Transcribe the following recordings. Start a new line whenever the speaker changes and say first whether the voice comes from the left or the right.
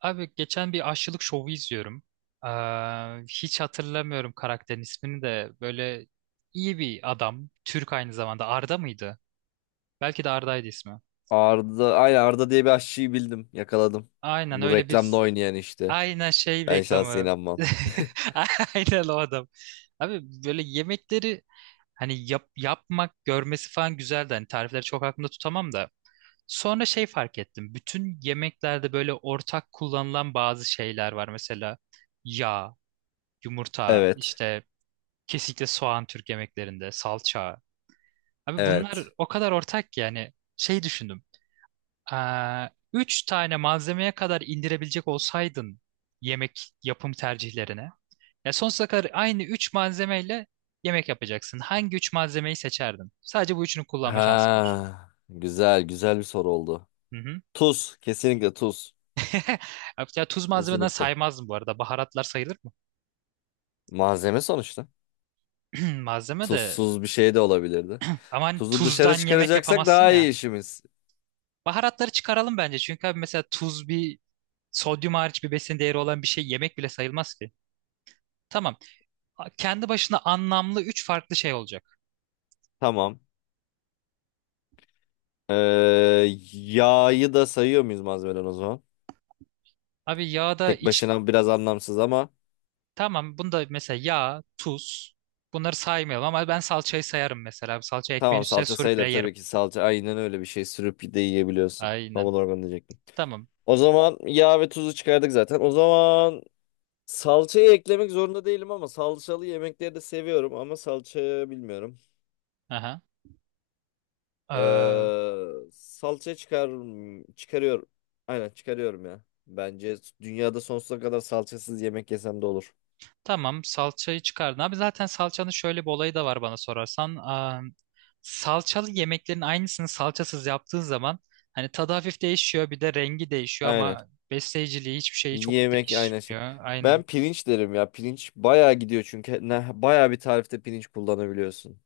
right: Abi geçen bir aşçılık şovu izliyorum. Ee, Hiç hatırlamıyorum karakterin ismini de. Böyle iyi bir adam. Türk aynı zamanda. Arda mıydı? Belki de Arda'ydı ismi.
left: Arda, aynen Arda diye bir aşçıyı bildim. Yakaladım.
right: Aynen
left: Bu
right: öyle
left: reklamda
right: bir...
left: oynayan işte.
right: Aynen şey
left: Ben şahsen
right: reklamı.
left: inanmam.
right: Aynen o adam. Abi böyle yemekleri hani yap, yapmak, görmesi falan güzeldi. Hani tarifleri çok aklımda tutamam da. Sonra şey fark ettim. Bütün yemeklerde böyle ortak kullanılan bazı şeyler var. Mesela yağ. Yumurta,
left: Evet.
right: işte kesinlikle soğan Türk yemeklerinde, salça. Abi bunlar
left: Evet.
right: o kadar ortak ki yani şey düşündüm. Üç tane malzemeye kadar indirebilecek olsaydın yemek yapım tercihlerine. Ya sonsuza kadar aynı üç malzemeyle yemek yapacaksın. Hangi üç malzemeyi seçerdin? Sadece bu üçünü kullanma şansın var.
left: Ha, güzel, güzel bir soru oldu.
right: Hı hı.
left: Tuz, kesinlikle tuz.
right: Ya tuz malzemeden
left: Kesinlikle.
right: saymazdım bu arada. Baharatlar sayılır mı?
left: Malzeme sonuçta.
right: Malzeme de.
left: Tuzsuz bir şey de olabilirdi.
right: Ama hani
left: Tuzu dışarı
right: tuzdan yemek
left: çıkaracaksak
right: yapamazsın
left: daha iyi
right: ya.
left: işimiz.
right: Baharatları çıkaralım bence. Çünkü abi mesela tuz bir sodyum hariç bir besin değeri olan bir şey yemek bile sayılmaz ki. Tamam. Kendi başına anlamlı üç farklı şey olacak.
left: Tamam. Ee, Yağı da sayıyor muyuz malzemeden o zaman?
right: Abi yağda
left: Tek
right: iç...
left: başına biraz anlamsız ama
right: Tamam bunda mesela yağ, tuz bunları saymayalım ama ben salçayı sayarım mesela. Abi salça ekmeğin
left: tamam,
right: üstüne
left: salça
right: sürüp
left: sayılır.
right: bile yerim.
left: Tabii ki salça aynen öyle bir şey sürüp de yiyebiliyorsun. Tam
right: Aynen.
left: olarak onu diyecektim.
right: Tamam.
left: O zaman yağ ve tuzu çıkardık zaten. O zaman salçayı eklemek zorunda değilim ama salçalı yemekleri de seviyorum ama salça bilmiyorum.
right: Aha. Ee,
left: Salça çıkar Çıkarıyorum. Aynen çıkarıyorum ya. Bence dünyada sonsuza kadar salçasız yemek yesem de olur.
right: Tamam salçayı çıkardın. Abi zaten salçanın şöyle bir olayı da var bana sorarsan. Salçalı yemeklerin aynısını salçasız yaptığın zaman hani tadı hafif değişiyor bir de rengi değişiyor
left: Aynen.
right: ama besleyiciliği hiçbir şeyi çok
left: Yemek aynen şey.
right: değişmiyor.
left: Ben
right: Aynen.
left: pirinç derim ya. Pirinç bayağı gidiyor çünkü ne bayağı bir tarifte pirinç kullanabiliyorsun.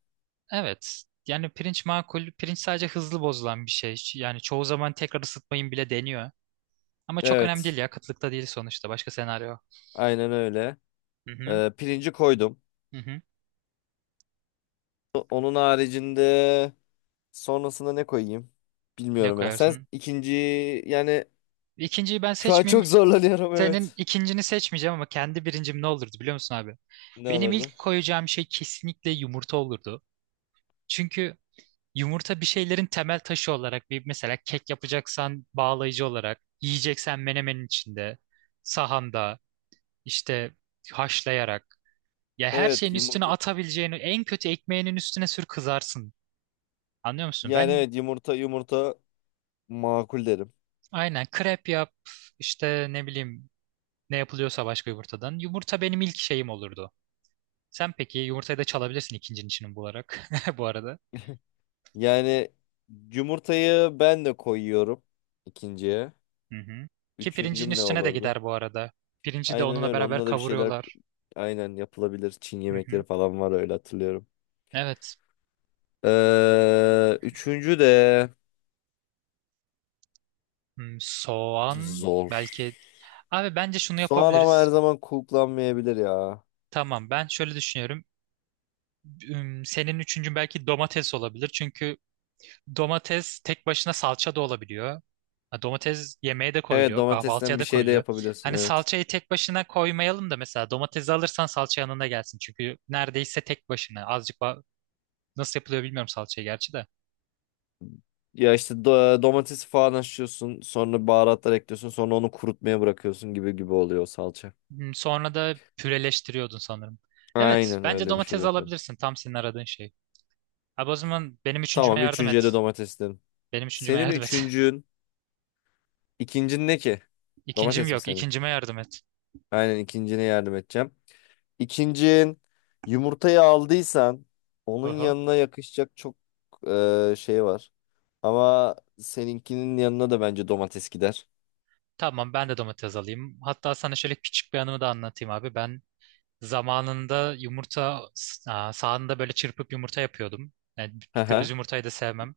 right: Evet. Yani pirinç makul. Pirinç sadece hızlı bozulan bir şey. Yani çoğu zaman tekrar ısıtmayın bile deniyor. Ama çok önemli değil
left: Evet.
right: ya. Kıtlıkta değil sonuçta. Başka senaryo.
left: Aynen öyle.
right: Hı hı.
left: Pirinci koydum.
right: Hı hı.
left: Onun haricinde sonrasında ne koyayım?
right: Ne
left: Bilmiyorum ya. Sen
right: koyarsın?
left: ikinci, yani
right: İkinciyi ben
left: şu an
right: seçmeyeyim.
left: çok zorlanıyorum,
right: Senin
left: evet.
right: ikincini seçmeyeceğim ama kendi birincim ne olurdu biliyor musun abi?
left: Ne
right: Benim
left: alırdı?
right: ilk koyacağım şey kesinlikle yumurta olurdu. Çünkü yumurta bir şeylerin temel taşı olarak bir mesela kek yapacaksan bağlayıcı olarak, yiyeceksen menemenin içinde, sahanda, işte haşlayarak. Ya her
left: Evet,
right: şeyin üstüne
left: yumurta.
right: atabileceğini en kötü ekmeğinin üstüne sür kızarsın. Anlıyor musun?
left: Yani
right: Ben
left: evet, yumurta makul derim.
right: aynen krep yap işte ne bileyim ne yapılıyorsa başka yumurtadan. Yumurta benim ilk şeyim olurdu. Sen peki yumurtayı da çalabilirsin ikincinin içini bularak bu arada.
left: Yani yumurtayı ben de koyuyorum ikinciye.
right: Hı hı. Ki pirincin
left: Üçüncüm ne
right: üstüne de
left: olurdu?
right: gider bu arada. Pirinci de
left: Aynen
right: onunla
left: öyle.
right: beraber
left: Onunla da bir şeyler
right: kavuruyorlar.
left: aynen yapılabilir. Çin
right: Hı
left: yemekleri
right: hı.
left: falan var öyle hatırlıyorum.
right: Evet.
left: Üçüncü de
right: Soğan
left: zor.
right: belki. Abi bence şunu
left: Soğan ama her
right: yapabiliriz.
left: zaman kullanmayabilir ya.
right: Tamam ben şöyle düşünüyorum. Senin üçüncün belki domates olabilir. Çünkü domates tek başına salça da olabiliyor. Ha, Domates yemeğe de
left: Evet,
right: koyuluyor,
left: domatesten
right: kahvaltıya
left: bir
right: da
left: şey de
right: koyuluyor.
left: yapabilirsin,
right: Hani
left: evet.
right: salçayı tek başına koymayalım da mesela domatesi alırsan salça yanında gelsin. Çünkü neredeyse tek başına. Nasıl yapılıyor bilmiyorum salçayı gerçi de.
left: Ya işte domatesi falan haşlıyorsun, sonra baharatlar ekliyorsun, sonra onu kurutmaya bırakıyorsun gibi gibi oluyor o salça.
right: Sonra da püreleştiriyordun sanırım. Evet,
left: Aynen
right: bence
left: öyle bir şeyler
right: domates
left: yapıyorum.
right: alabilirsin. Tam senin aradığın şey. Abi o zaman benim üçüncüme
left: Tamam,
right: yardım
left: üçüncüye
right: et.
left: de domates dedim.
right: Benim üçüncüme
left: Senin
right: yardım et.
left: üçüncün, ikincin ne ki?
right: İkincim
left: Domates mi
right: yok,
left: senin?
right: İkincime yardım et.
left: Aynen, ikincine yardım edeceğim. İkincin, yumurtayı aldıysan onun
right: Aha.
left: yanına yakışacak çok şey var. Ama seninkinin yanına da bence domates gider.
right: Tamam ben de domates alayım. Hatta sana şöyle küçük bir anımı da anlatayım abi. Ben zamanında sahanda böyle çırpıp yumurta yapıyordum. Yani
left: Hı
right: göz
left: hı.
right: yumurtayı da sevmem.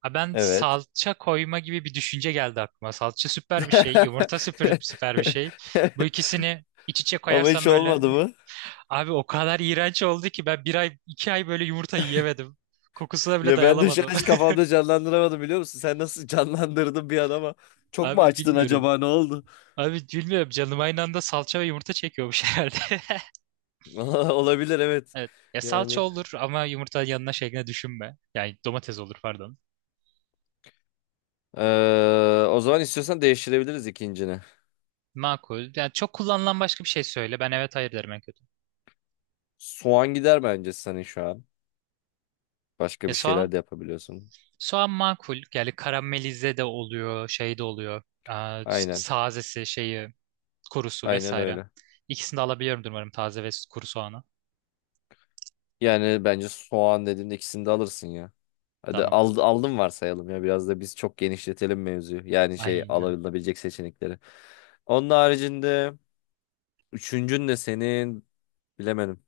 right: Ha ben
left: Evet.
right: salça koyma gibi bir düşünce geldi aklıma. Salça süper bir şey, yumurta süper süper bir şey. Bu ikisini iç içe
left: Ama hiç
right: koyarsam böyle
left: olmadı mı?
right: abi o kadar iğrenç oldu ki ben bir ay iki ay böyle yumurta yiyemedim. Kokusuna bile
left: Ya ben de şu
right: dayanamadım.
left: an hiç kafamda canlandıramadım, biliyor musun? Sen nasıl canlandırdın bir an, ama çok mu
right: Abi
left: açtın
right: bilmiyorum.
left: acaba, ne oldu?
right: Abi bilmiyorum canım aynı anda salça ve yumurta çekiyormuş herhalde.
left: Olabilir, evet.
right: Evet. Ya salça
left: Yani,
right: olur ama yumurta yanına şeklinde düşünme. Yani domates olur pardon.
left: O zaman istiyorsan değiştirebiliriz ikincini.
right: Makul. Yani çok kullanılan başka bir şey söyle. Ben evet hayır derim en kötü.
left: Soğan gider bence senin şu an. Başka
right: Ya
left: bir
right: soğan,
left: şeyler de yapabiliyorsun.
right: soğan makul. Yani karamelize de oluyor, şey de oluyor.
left: Aynen.
right: Sazesi, şeyi, kurusu
left: Aynen
right: vesaire.
left: öyle.
right: İkisini de alabiliyorumdur umarım taze ve kuru soğanı.
left: Yani bence soğan dediğimde ikisini de alırsın ya. Hadi
right: Tamam.
left: al, aldım varsayalım ya. Biraz da biz çok genişletelim mevzuyu. Yani şey,
right: Aynen.
left: alınabilecek seçenekleri. Onun haricinde üçüncün de senin, bilemedim.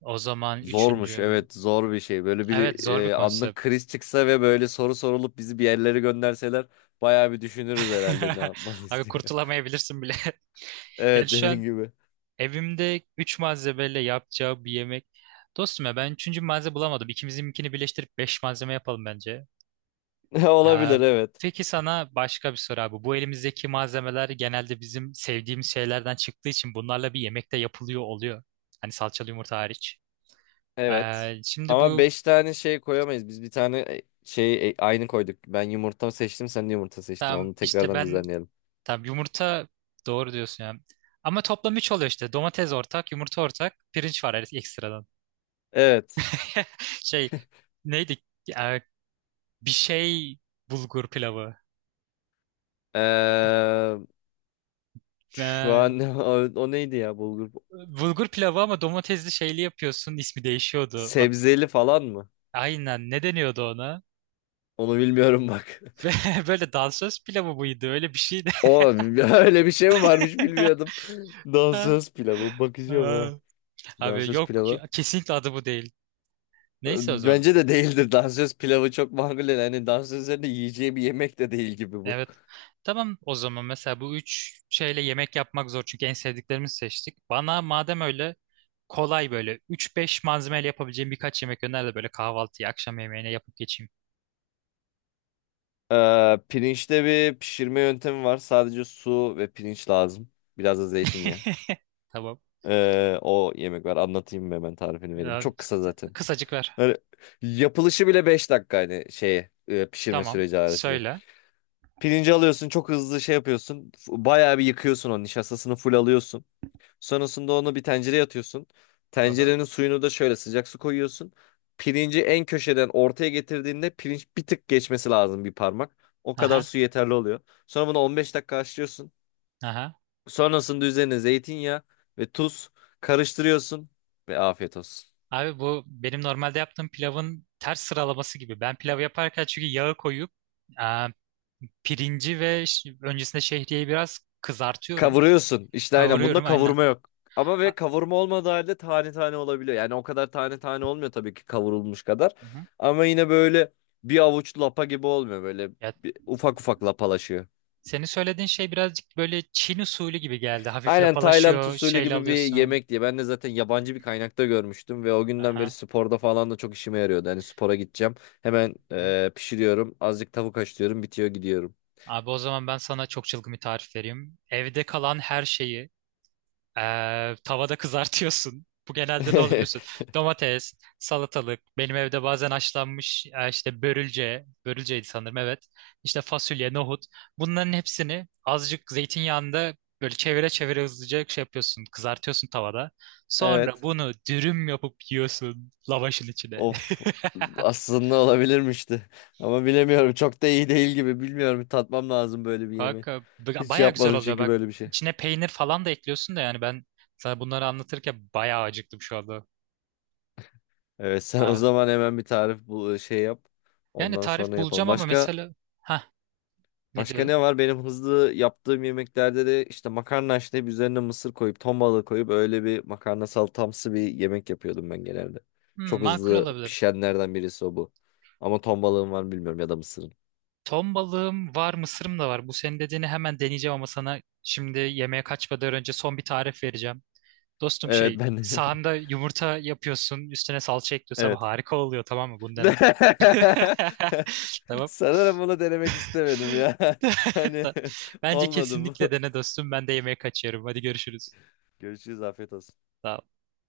right: O zaman
left: Zormuş,
right: üçüncüm.
left: evet, zor bir şey. Böyle
right: Evet
left: bir
right: zor bir
left: anlık
right: konsept.
left: kriz çıksa ve böyle soru sorulup bizi bir yerlere gönderseler bayağı bir düşünürüz herhalde ne
right: Abi
left: yapmalıyız diye.
right: kurtulamayabilirsin bile. Yani
left: Evet,
right: şu
left: dediğin
right: an
left: gibi.
right: evimde üç malzemeyle yapacağı bir yemek. Dostum ya ben üçüncü malzeme bulamadım. İkimizinkini birleştirip beş malzeme yapalım bence. Ee,
left: Olabilir, evet.
right: peki sana başka bir soru abi. Bu elimizdeki malzemeler genelde bizim sevdiğimiz şeylerden çıktığı için bunlarla bir yemekte yapılıyor oluyor. Hani salçalı yumurta hariç.
left: Evet.
right: Şimdi
left: Ama
right: bu
left: 5 tane şey koyamayız. Biz bir tane aynı koyduk. Ben yumurta seçtim, sen de yumurta seçtin.
right: tam
left: Onu
right: işte
left: tekrardan
right: ben
left: düzenleyelim.
right: tam yumurta doğru diyorsun ya. Ama toplam 3 oluyor işte. Domates ortak, yumurta ortak, pirinç var ekstradan.
left: Evet.
right: Şey neydi? Ee, Bir şey bulgur pilavı.
left: Ee, Şu
right: Ben-
left: an o, o neydi ya, bulgur?
right: Bulgur pilavı ama domatesli şeyli yapıyorsun. İsmi değişiyordu.
left: Sebzeli falan mı?
right: Aynen ne deniyordu ona?
left: Onu bilmiyorum bak.
right: Ve böyle dansöz pilavı mıydı? Öyle bir şeydi.
left: O öyle bir şey mi varmış, bilmiyordum. Dansöz pilavı bakacağım
right: Aa,
left: ha.
right: Abi
left: Dansöz
right: yok
left: pilavı.
right: kesinlikle adı bu değil. Neyse o zaman.
left: Bence de değildir. Dansöz pilavı çok makul değil. Hani dansözlerin de yiyeceği bir yemek de değil gibi bu.
right: Evet. Tamam o zaman mesela bu üç şeyle yemek yapmak zor çünkü en sevdiklerimizi seçtik. Bana madem öyle kolay böyle üç beş malzemeyle yapabileceğim birkaç yemek öner de böyle kahvaltıya akşam yemeğine yapıp geçeyim.
left: Pirinçte bir pişirme yöntemi var. Sadece su ve pirinç lazım. Biraz da zeytinyağı.
right: Tamam.
left: O yemek var. Anlatayım mı, hemen tarifini vereyim.
right: Ee,
left: Çok kısa zaten.
right: Kısacık ver.
left: Yani yapılışı bile 5 dakika, hani şeye pişirme
right: Tamam.
left: süreci harici.
right: Söyle.
left: Pirinci alıyorsun, çok hızlı şey yapıyorsun. Bayağı bir yıkıyorsun onu, nişastasını full alıyorsun. Sonrasında onu bir tencereye atıyorsun.
right: Aha.
left: Tencerenin suyunu da şöyle, sıcak su koyuyorsun. Pirinci en köşeden ortaya getirdiğinde pirinç bir tık geçmesi lazım, bir parmak. O kadar
right: Aha.
left: su yeterli oluyor. Sonra bunu 15 dakika haşlıyorsun.
right: Aha.
left: Sonrasında üzerine zeytinyağı ve tuz karıştırıyorsun ve afiyet olsun.
right: Abi bu benim normalde yaptığım pilavın ters sıralaması gibi. Ben pilav yaparken çünkü yağı koyup e, pirinci ve öncesinde şehriyeyi biraz kızartıyorum.
left: Kavuruyorsun. İşte aynen, bunda
right: Kavuruyorum aynen.
left: kavurma yok. Ama ve
right: Ha-
left: kavurma olmadığı halde tane tane olabiliyor. Yani o kadar tane tane olmuyor tabii ki, kavrulmuş kadar.
right: Hı-hı.
left: Ama yine böyle bir avuç lapa gibi olmuyor. Böyle
right: Ya,
left: bir, ufak ufak lapalaşıyor.
right: senin söylediğin şey birazcık böyle Çin usulü gibi geldi. Hafif
left: Aynen Tayland
right: lapalaşıyor,
left: usulü
right: şeyle
left: gibi bir
right: alıyorsun.
left: yemek diye. Ben de zaten yabancı bir kaynakta görmüştüm. Ve o günden beri
right: Aha.
left: sporda falan da çok işime yarıyordu. Hani spora gideceğim. Hemen
right: Hı.
left: pişiriyorum. Azıcık tavuk haşlıyorum. Bitiyor, gidiyorum.
right: Abi o zaman ben sana çok çılgın bir tarif vereyim. Evde kalan her şeyi tavada kızartıyorsun. Bu genelde ne olur biliyorsun? Domates, salatalık, benim evde bazen haşlanmış işte börülce, börülceydi sanırım evet. İşte fasulye, nohut. Bunların hepsini azıcık zeytinyağında böyle çevire çevire hızlıca şey yapıyorsun, kızartıyorsun tavada. Sonra
left: Evet.
right: bunu dürüm yapıp yiyorsun lavaşın içine.
left: Of, aslında olabilirmişti. Ama bilemiyorum, çok da iyi değil gibi, bilmiyorum, bir tatmam lazım böyle bir yemeği.
right: Kanka
left: Hiç
right: baya güzel
left: yapmadım
right: oluyor
left: çünkü
right: bak.
left: böyle bir şey.
right: İçine peynir falan da ekliyorsun da yani ben sana bunları anlatırken bayağı acıktım şu anda.
left: Evet sen o zaman hemen bir tarif bul, şey yap.
right: Yani
left: Ondan
right: tarif
left: sonra yapalım.
right: bulacağım ama mesela... Ha, ne
left: Başka
right: diyordun?
left: ne var? Benim hızlı yaptığım yemeklerde de işte makarna haşlayıp üzerine mısır koyup ton balığı koyup öyle bir makarna salatamsı bir yemek yapıyordum ben genelde.
right: Hmm,
left: Çok
right: makul
left: hızlı
right: olabilir.
left: pişenlerden birisi o bu. Ama ton balığın var mı bilmiyorum, ya da mısırın.
right: Ton balığım var, mısırım da var. Bu senin dediğini hemen deneyeceğim ama sana şimdi yemeğe kaçmadan önce son bir tarif vereceğim. Dostum
left: Evet
right: şey,
left: ben
right: sahanda yumurta yapıyorsun, üstüne salça ekliyorsun. Abi
left: evet.
right: harika oluyor tamam mı? Bunu dene. Tamam.
left: Sanırım bunu denemek istemedim ya. Hani
right: Bence
left: olmadı bu.
right: kesinlikle dene dostum. Ben de yemeğe kaçıyorum. Hadi görüşürüz.
left: Görüşürüz, afiyet olsun.
right: Sağ ol.